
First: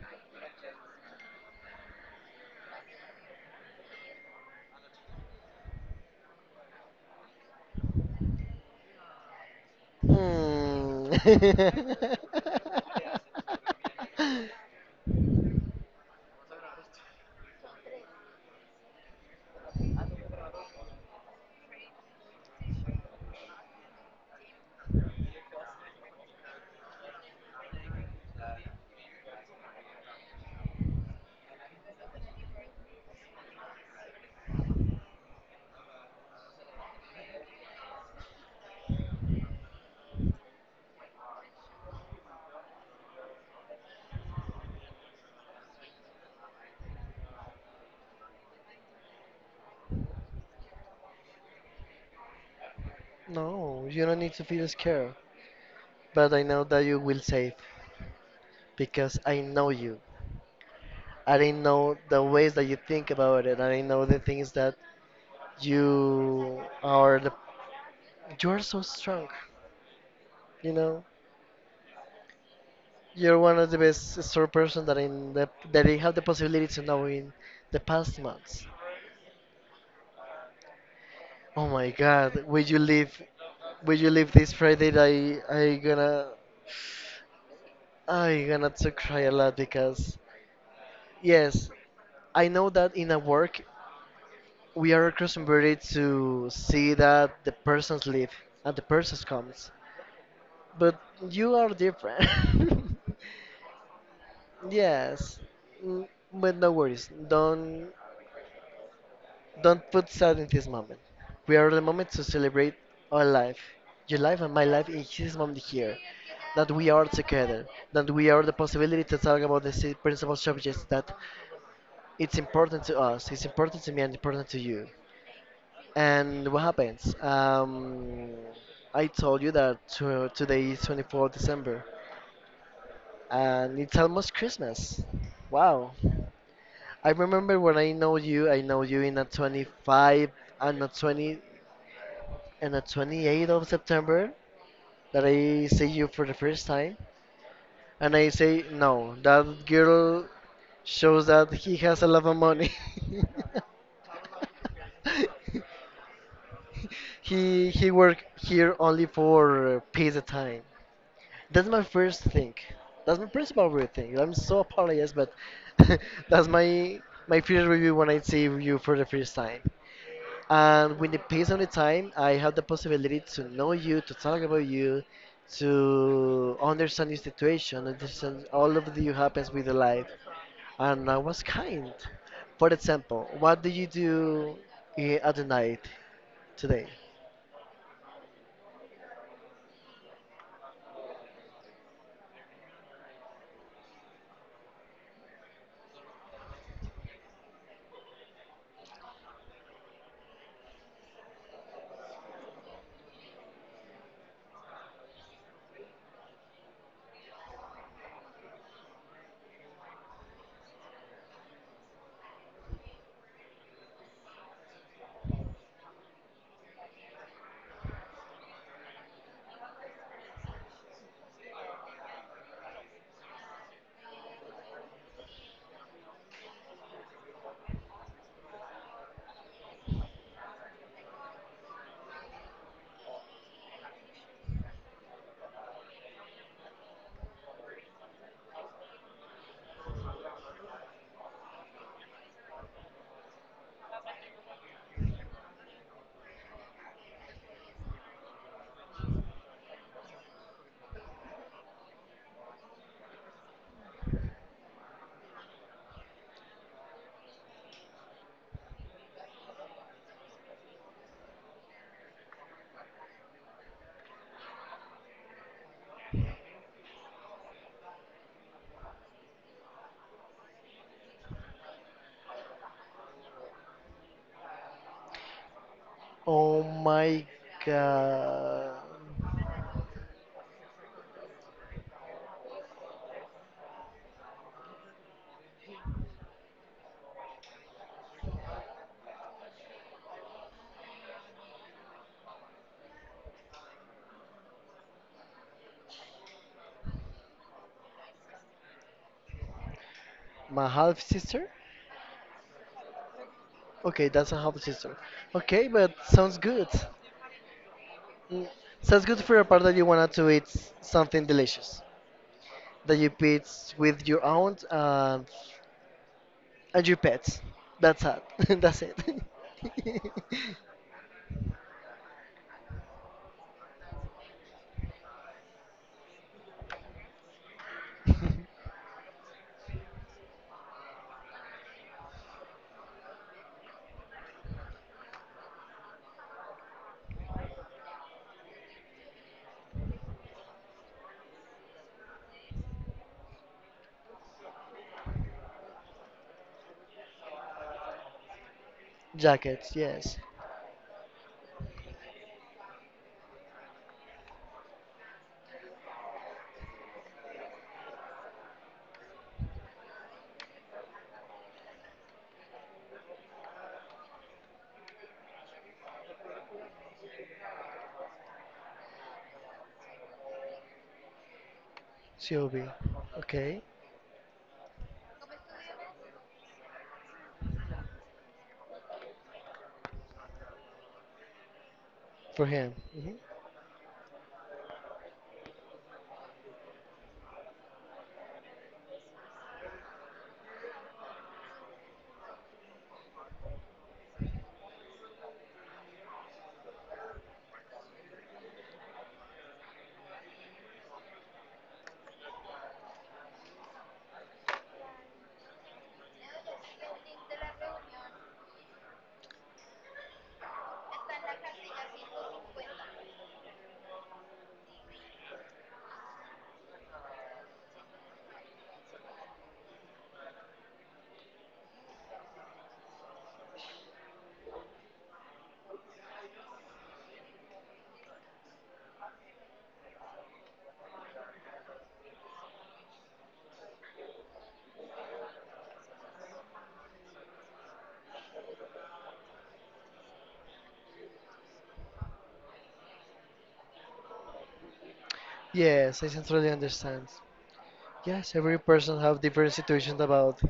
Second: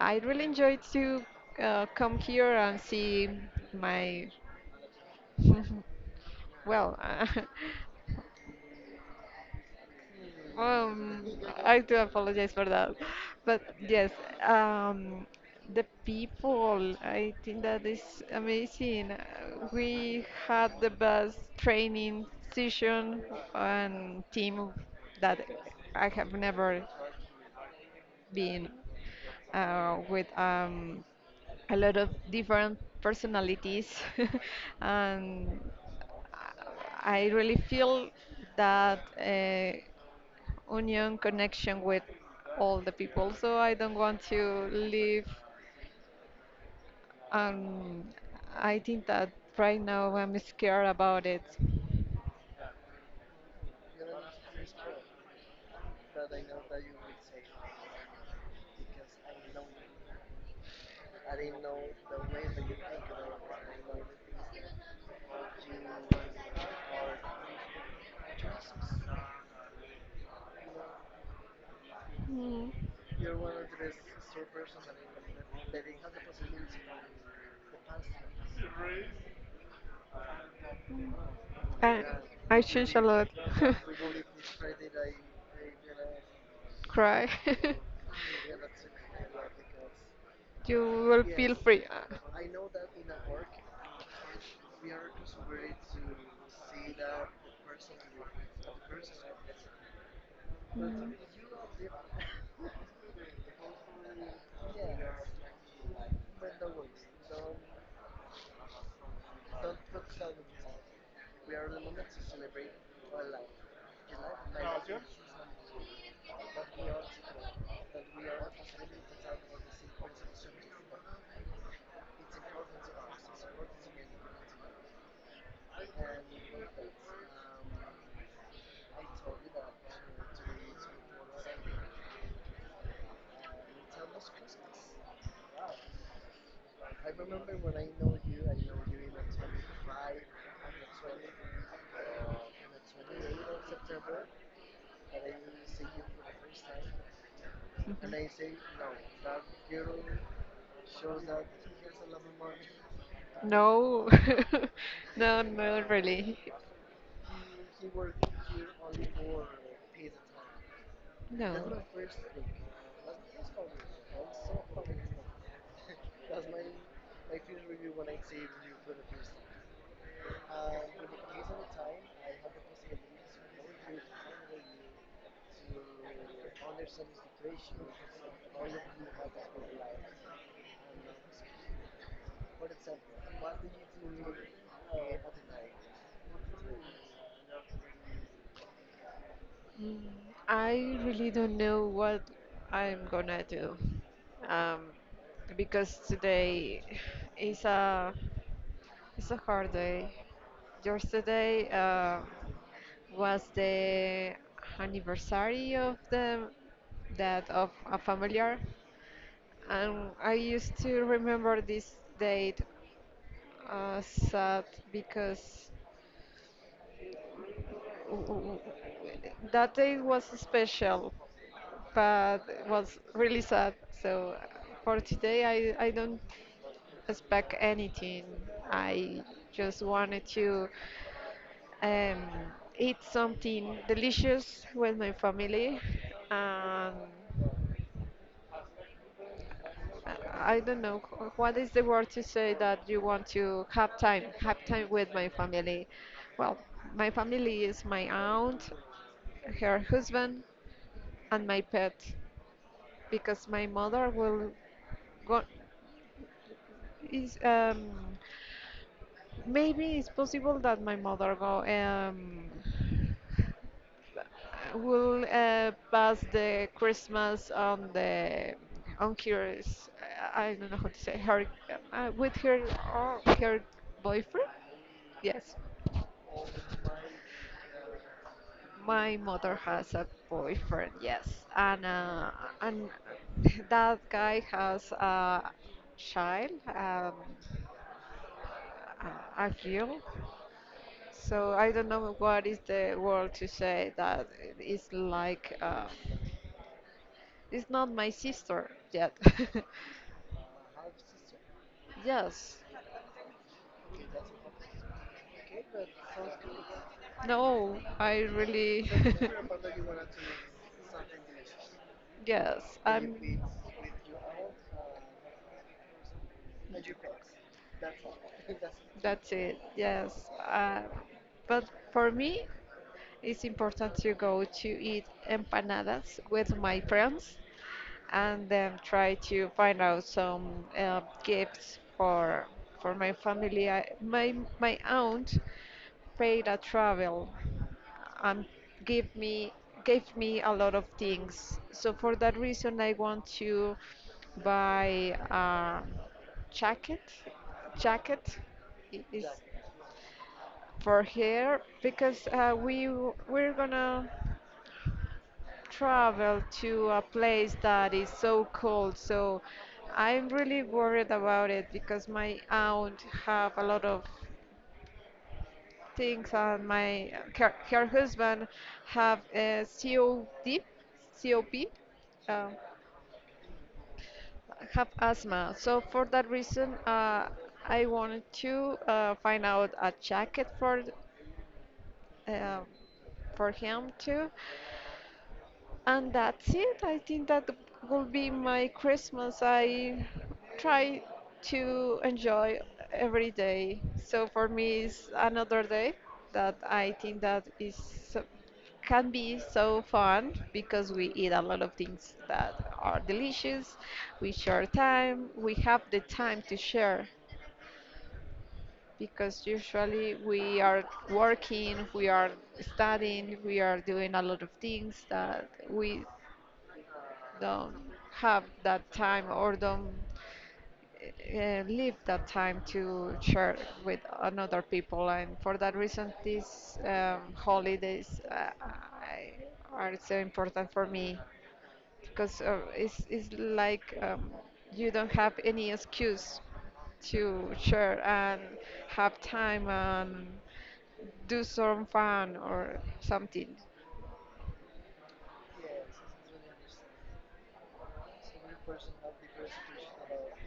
Speaker 1: I really enjoyed to uh, come here and see my well uh,
Speaker 2: Hmm.
Speaker 1: um, I do apologize for that, but yes, um, the people, I think that is amazing. Uh, We had the best training session and team that I have never been uh, with um, a lot of different personalities, and I really feel that. Uh, union connection with all the people. So I don't want to leave. Um, I think that right now I'm scared about it.
Speaker 2: No, you don't need to feel scared. But I know that you will save, because I know you. I didn't know the ways that you think about it. I didn't know the things that you are. The, you are so strong. You know,
Speaker 1: Mm.
Speaker 2: you're one of the best strong person that in the that I have the possibility to know in the past months. Oh my
Speaker 1: I,
Speaker 2: God, will
Speaker 1: I
Speaker 2: you
Speaker 1: choose a
Speaker 2: leave?
Speaker 1: lot.
Speaker 2: Will you leave this Friday? That I I gonna
Speaker 1: Cry.
Speaker 2: I gonna to cry a lot because
Speaker 1: you will feel
Speaker 2: yes,
Speaker 1: free. Uh,
Speaker 2: I know that in a work we are accustomed really to see that the persons leave and the persons comes, but
Speaker 1: Mm.
Speaker 2: you are different. Yes, Mm, but no worries. Don't don't put sad in this moment. We are the moment to celebrate our life, your life and my life in this moment here. That we are together, that we are the possibility to talk about the si- principal subjects that it's important to us, it's important to me and important to you. And what happens? Um, I told you that to, today is twenty-fourth of December, and it's almost Christmas. Wow. I remember when I know you, I know you in a twenty-five and a twenty and a twenty-eighth of September that I see you for the first time, and I say, no, that girl shows that he has a lot of money.
Speaker 1: No, no, not really.
Speaker 2: he he work here only for uh, peace of time. That's my
Speaker 1: No.
Speaker 2: first thing. That's my principal review thing. I'm so apologize, but that's my my first review when I see you for the first time. And with the pace of the time, I have the possibility to know you, to talk about you, to understand your situation, understand all of the happens with your life. And I was kind. For example, what do you do i- at the night today?
Speaker 1: Mm, I really don't know what I'm gonna do. Um, because today is a it's a hard day. Yesterday uh, was the anniversary of the that of a familiar, and I used to remember this date uh, sad because w- that day was special, but it was really sad. So for today, I, I don't expect anything. I just wanted to um, eat something delicious with my family. And I I don't know wh- what is the word to say that you want to have time, have time with my family. Well, my family is my aunt, her husband, and my pet. Because my mother will go is um maybe it's possible that my mother go um will uh, pass the christmas on the on her s- i I don't know how to say her uh, with her or her boyfriend yes
Speaker 2: Oh my god.
Speaker 1: my mother has a boyfriend yes and uh, and that guy has a child um, a a girl. So I don't know what is the word to say that it's like uh, it's not my sister yet.
Speaker 2: My half sister?
Speaker 1: Yes.
Speaker 2: Okay, that's a half sister. Okay, but sounds good.
Speaker 1: No, I
Speaker 2: Mm,
Speaker 1: really
Speaker 2: sounds good for a part that you wanted to eat something delicious,
Speaker 1: yes.
Speaker 2: that you
Speaker 1: I'm
Speaker 2: eat with your aunt and and your pets. That's it. That's it.
Speaker 1: That's it. Yes. Uh, but for me, it's important to go to eat empanadas with my friends and then try to find out some uh, gifts for for my family. I, my my aunt paid a travel and give me gave me a lot of things. So for that reason, I want to buy a jacket. Jacket i- is
Speaker 2: Jackets, yes.
Speaker 1: for her because uh, we w- we're gonna travel to a place that is so cold. So I'm really worried about it because my aunt have a lot of things and my her, her husband have a C O D, C O P, uh,
Speaker 2: Sylvie. Okay,
Speaker 1: have asthma. So for that reason, uh, I wanted to uh, find out a jacket for
Speaker 2: for
Speaker 1: uh,
Speaker 2: him. Hmm.
Speaker 1: for him too. And that's it. I think that will be my Christmas. I try to enjoy every day. So for me, it's another day that I think that is so- can be so fun because we eat a lot of things that are delicious. We share time. We have the time to share because usually we are working, we are studying, we are doing a lot of things that we don't have that time or don't uh, leave that time to share with another people. And for that reason these um, holidays, uh, I, are so important for me because uh, it's, it's like um, you don't have any excuse to share and have time and do some fun or something.
Speaker 2: Yes, I sincerely understand. Yes, every person have different situations about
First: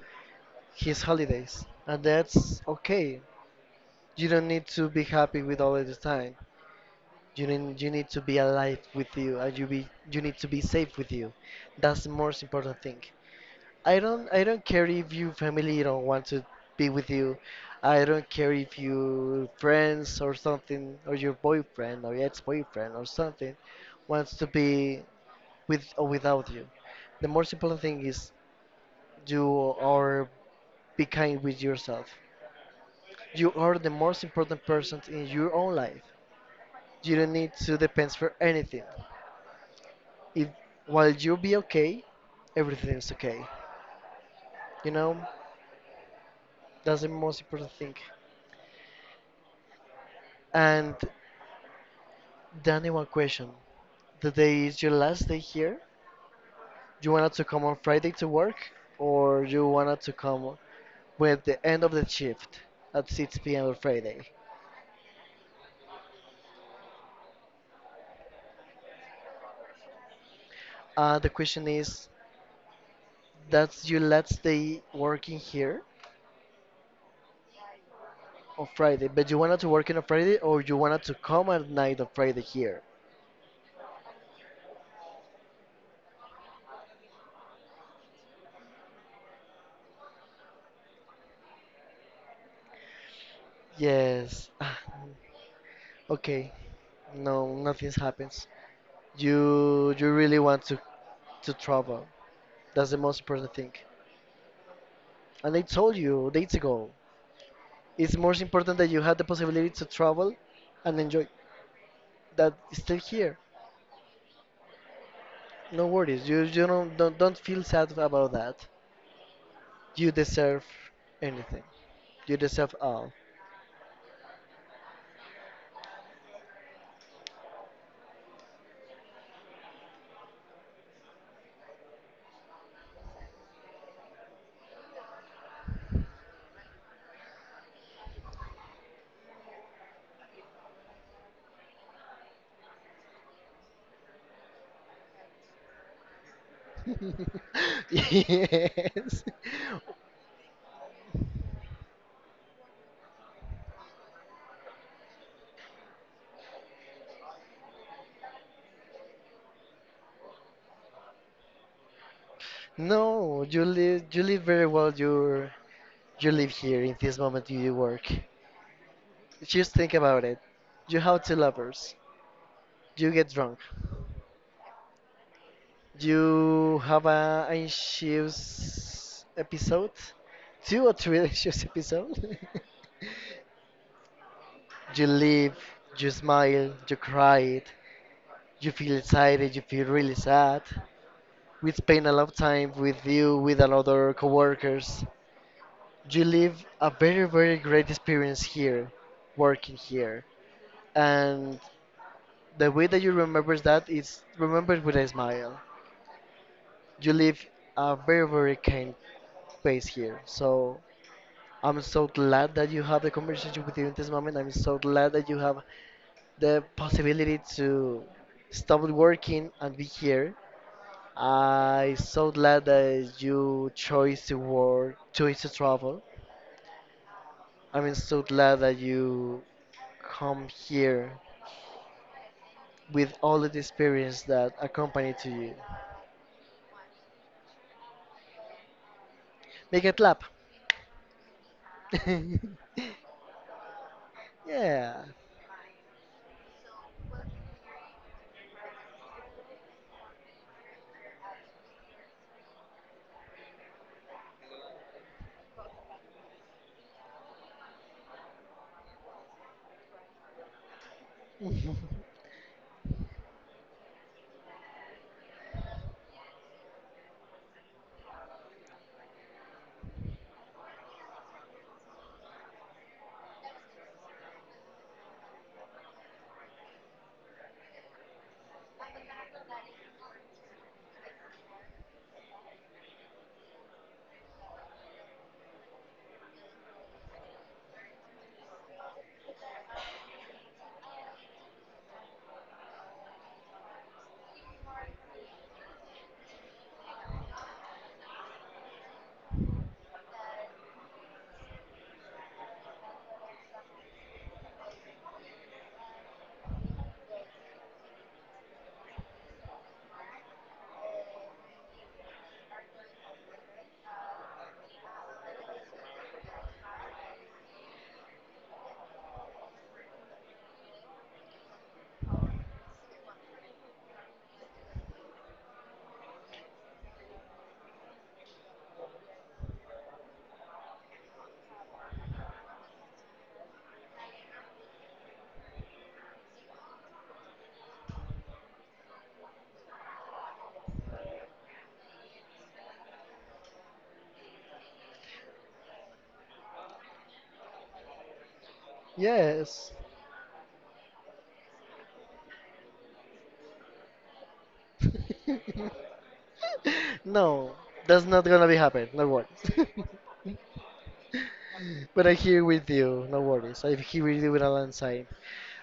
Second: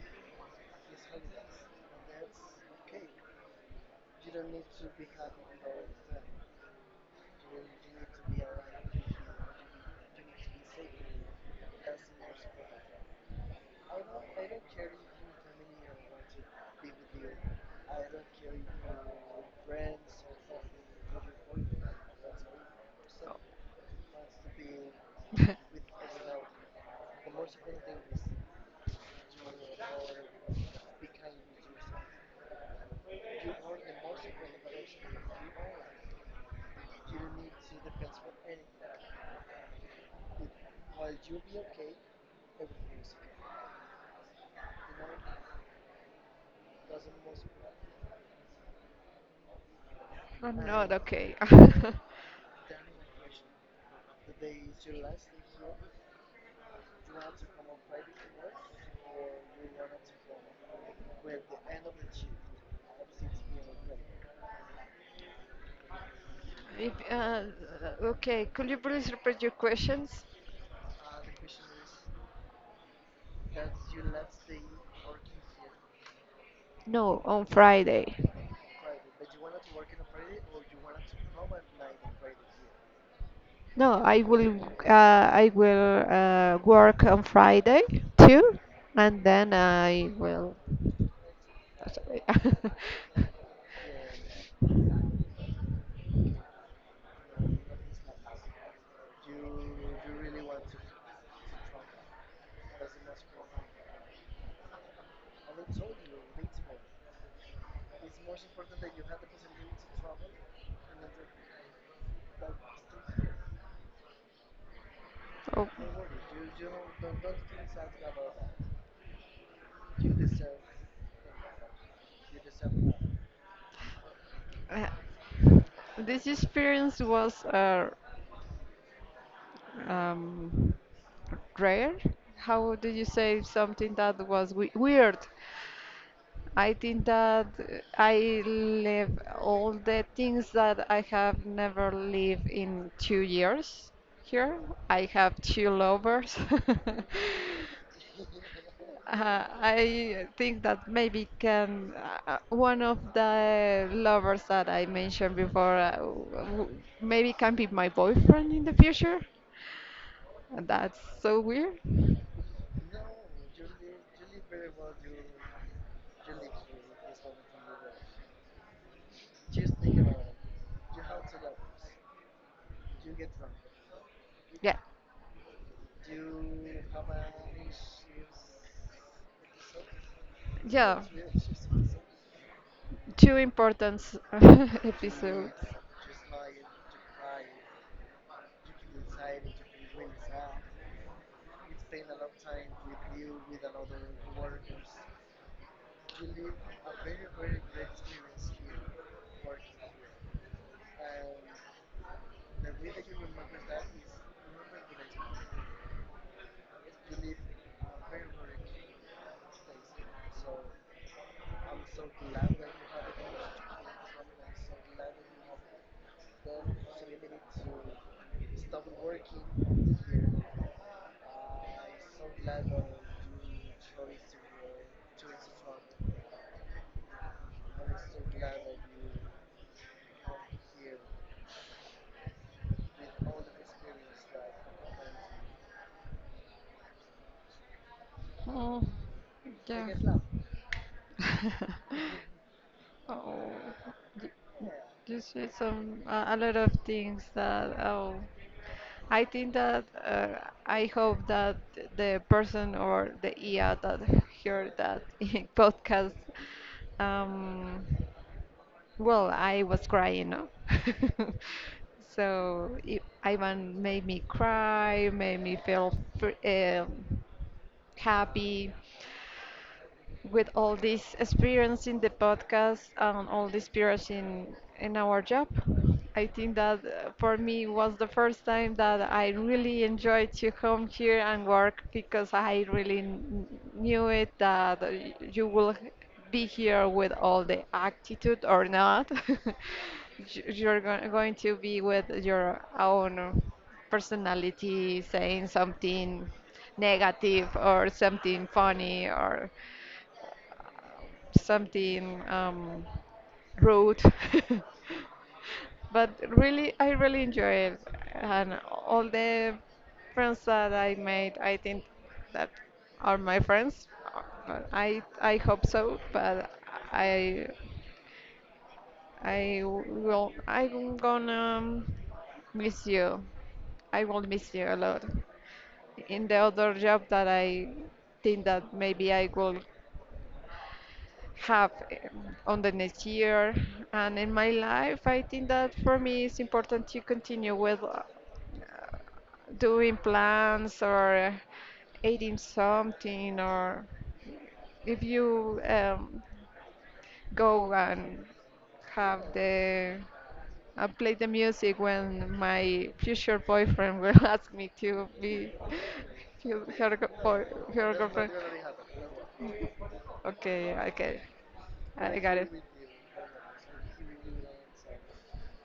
Speaker 2: his holidays, and that's okay. You don't need to be happy with all of the time. You need, you need to be alive with you, and you be you need to be safe with you. That's the most important thing. I don't I don't care if your family don't want to be with you. I don't care if your friends or something or your boyfriend or ex-boyfriend or something wants to be with or without you. The most important thing is you are be kind with yourself. You are the most important person in your own life. You don't need to depend for anything. If while you be okay, everything's okay. You know, that's the most important thing.
Speaker 1: I'm not uh,
Speaker 2: And
Speaker 1: okay.
Speaker 2: Danny, one question: the day is your last day here. You wanted to come on Friday to work, or you wanted to come with the end of the shift at six p m on Friday?
Speaker 1: If, uh, okay, could you please repeat your questions?
Speaker 2: Uh, the question is: that's your last day working here
Speaker 1: No, on Friday.
Speaker 2: on Friday, but you wanted to work on a Friday, or you wanted to come at night on Friday here?
Speaker 1: No, I will uh, I will uh, work on Friday too, and then I will.
Speaker 2: Yes. Okay, no, nothing happens. You you really want to to travel. That's the most important thing. And I told you days ago, it's most important that you have the possibility to travel and enjoy. That is still here.
Speaker 1: Oh.
Speaker 2: No worries. You you don't don't, don't feel sad about that. You deserve anything. You deserve all.
Speaker 1: Uh, this experience was uh, um, rare. How do you say something that was we weird? I think that uh, I live all the things that I have never lived in two years here. I have two lovers.
Speaker 2: Yes.
Speaker 1: Uh, I think that maybe can uh, uh, one of the lovers that I mentioned before, uh, w- w- maybe can be my boyfriend in the future. And that's so weird.
Speaker 2: No, you live you live very well. You you live here in this moment. You work. Just think about it. You have two lovers. You get drunk.
Speaker 1: Yeah.
Speaker 2: You have a an issues episode, two or
Speaker 1: Yeah.
Speaker 2: three issues episode.
Speaker 1: Two important s-
Speaker 2: You
Speaker 1: episodes.
Speaker 2: live, you smile, you cry, you feel excited, you feel really sad. We spend a lot of time with you, with another coworkers. You live a very, very great experience here, working here. And the way that you remember that is remembered with a smile. You live a very, very kind pace here. So I'm so glad that you have the conversation with you in this moment. I'm so glad that you have the possibility to stop working and be here. I'm so glad that you chose to work, chose to travel. I'm so glad that you come here with all of the experience that accompany to you.
Speaker 1: Oh,
Speaker 2: Make
Speaker 1: yeah.
Speaker 2: a clap.
Speaker 1: Oh.
Speaker 2: Yeah.
Speaker 1: Just with some uh, a lot of things that oh, I think that uh, I hope that the person or the I A that heard that podcast, um, well, I was crying, no? So it, Ivan made me cry, made me feel fr- um happy with all this experience in the podcast and all this experience in, in our job. I think that uh, for me was the first time that I really enjoyed to come here and work because I really n- knew it that uh, you will be here with all the attitude or not. You- You're go- going to be with your own personality saying something negative or something funny or something um, rude. But really, I really enjoy it, and all the friends that I made, I think that are my friends. Uh, I I hope so, but I I will I'm gonna miss you. I will miss you a lot. In the other job that I think that maybe I will have um, on the next year. And in my life I think that for me it's important to continue with uh, doing plans or uh, eating something or if you um, go and have
Speaker 2: Yes.
Speaker 1: the I play the music when my future boyfriend will ask me to be her, her, go- boy,
Speaker 2: No,
Speaker 1: her
Speaker 2: that's not
Speaker 1: girlfriend.
Speaker 2: gonna be happen. No worries.
Speaker 1: Okay, okay,
Speaker 2: But I'm
Speaker 1: I got
Speaker 2: here
Speaker 1: it.
Speaker 2: with you. No worries. I'm here with you with alongside.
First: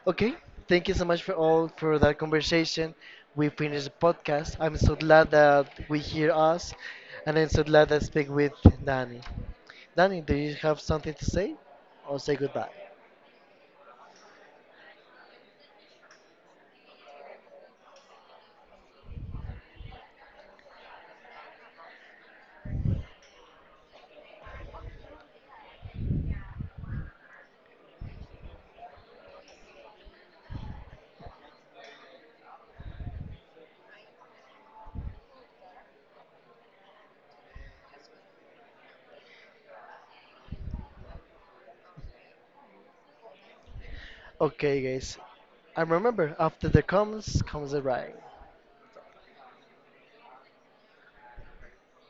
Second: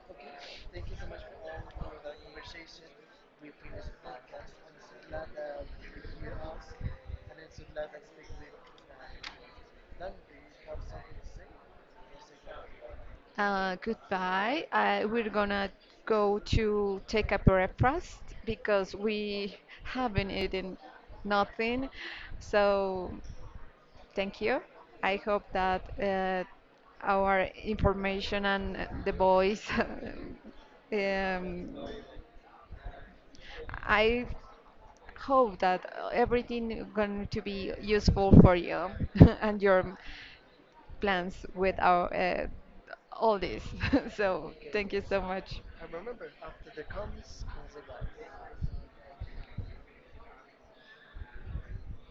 Speaker 2: Okay. Thank you so much for all for that conversation. We finished the podcast. I'm so glad that we hear us, and I'm so glad that I speak with Danny. Danny, do you have something to say, or say goodbye?
Speaker 1: Goodbye. Uh, we're gonna go to take a breakfast because we haven't eaten nothing. So, thank you. I hope that uh, our information and uh, the boys um, I hope that uh, everything going to be useful for you and your plans with our uh, all this. So
Speaker 2: Okay,
Speaker 1: thank you
Speaker 2: guys.
Speaker 1: so much.
Speaker 2: And remember, after the comes comes the ride.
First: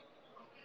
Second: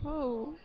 Speaker 1: Oh.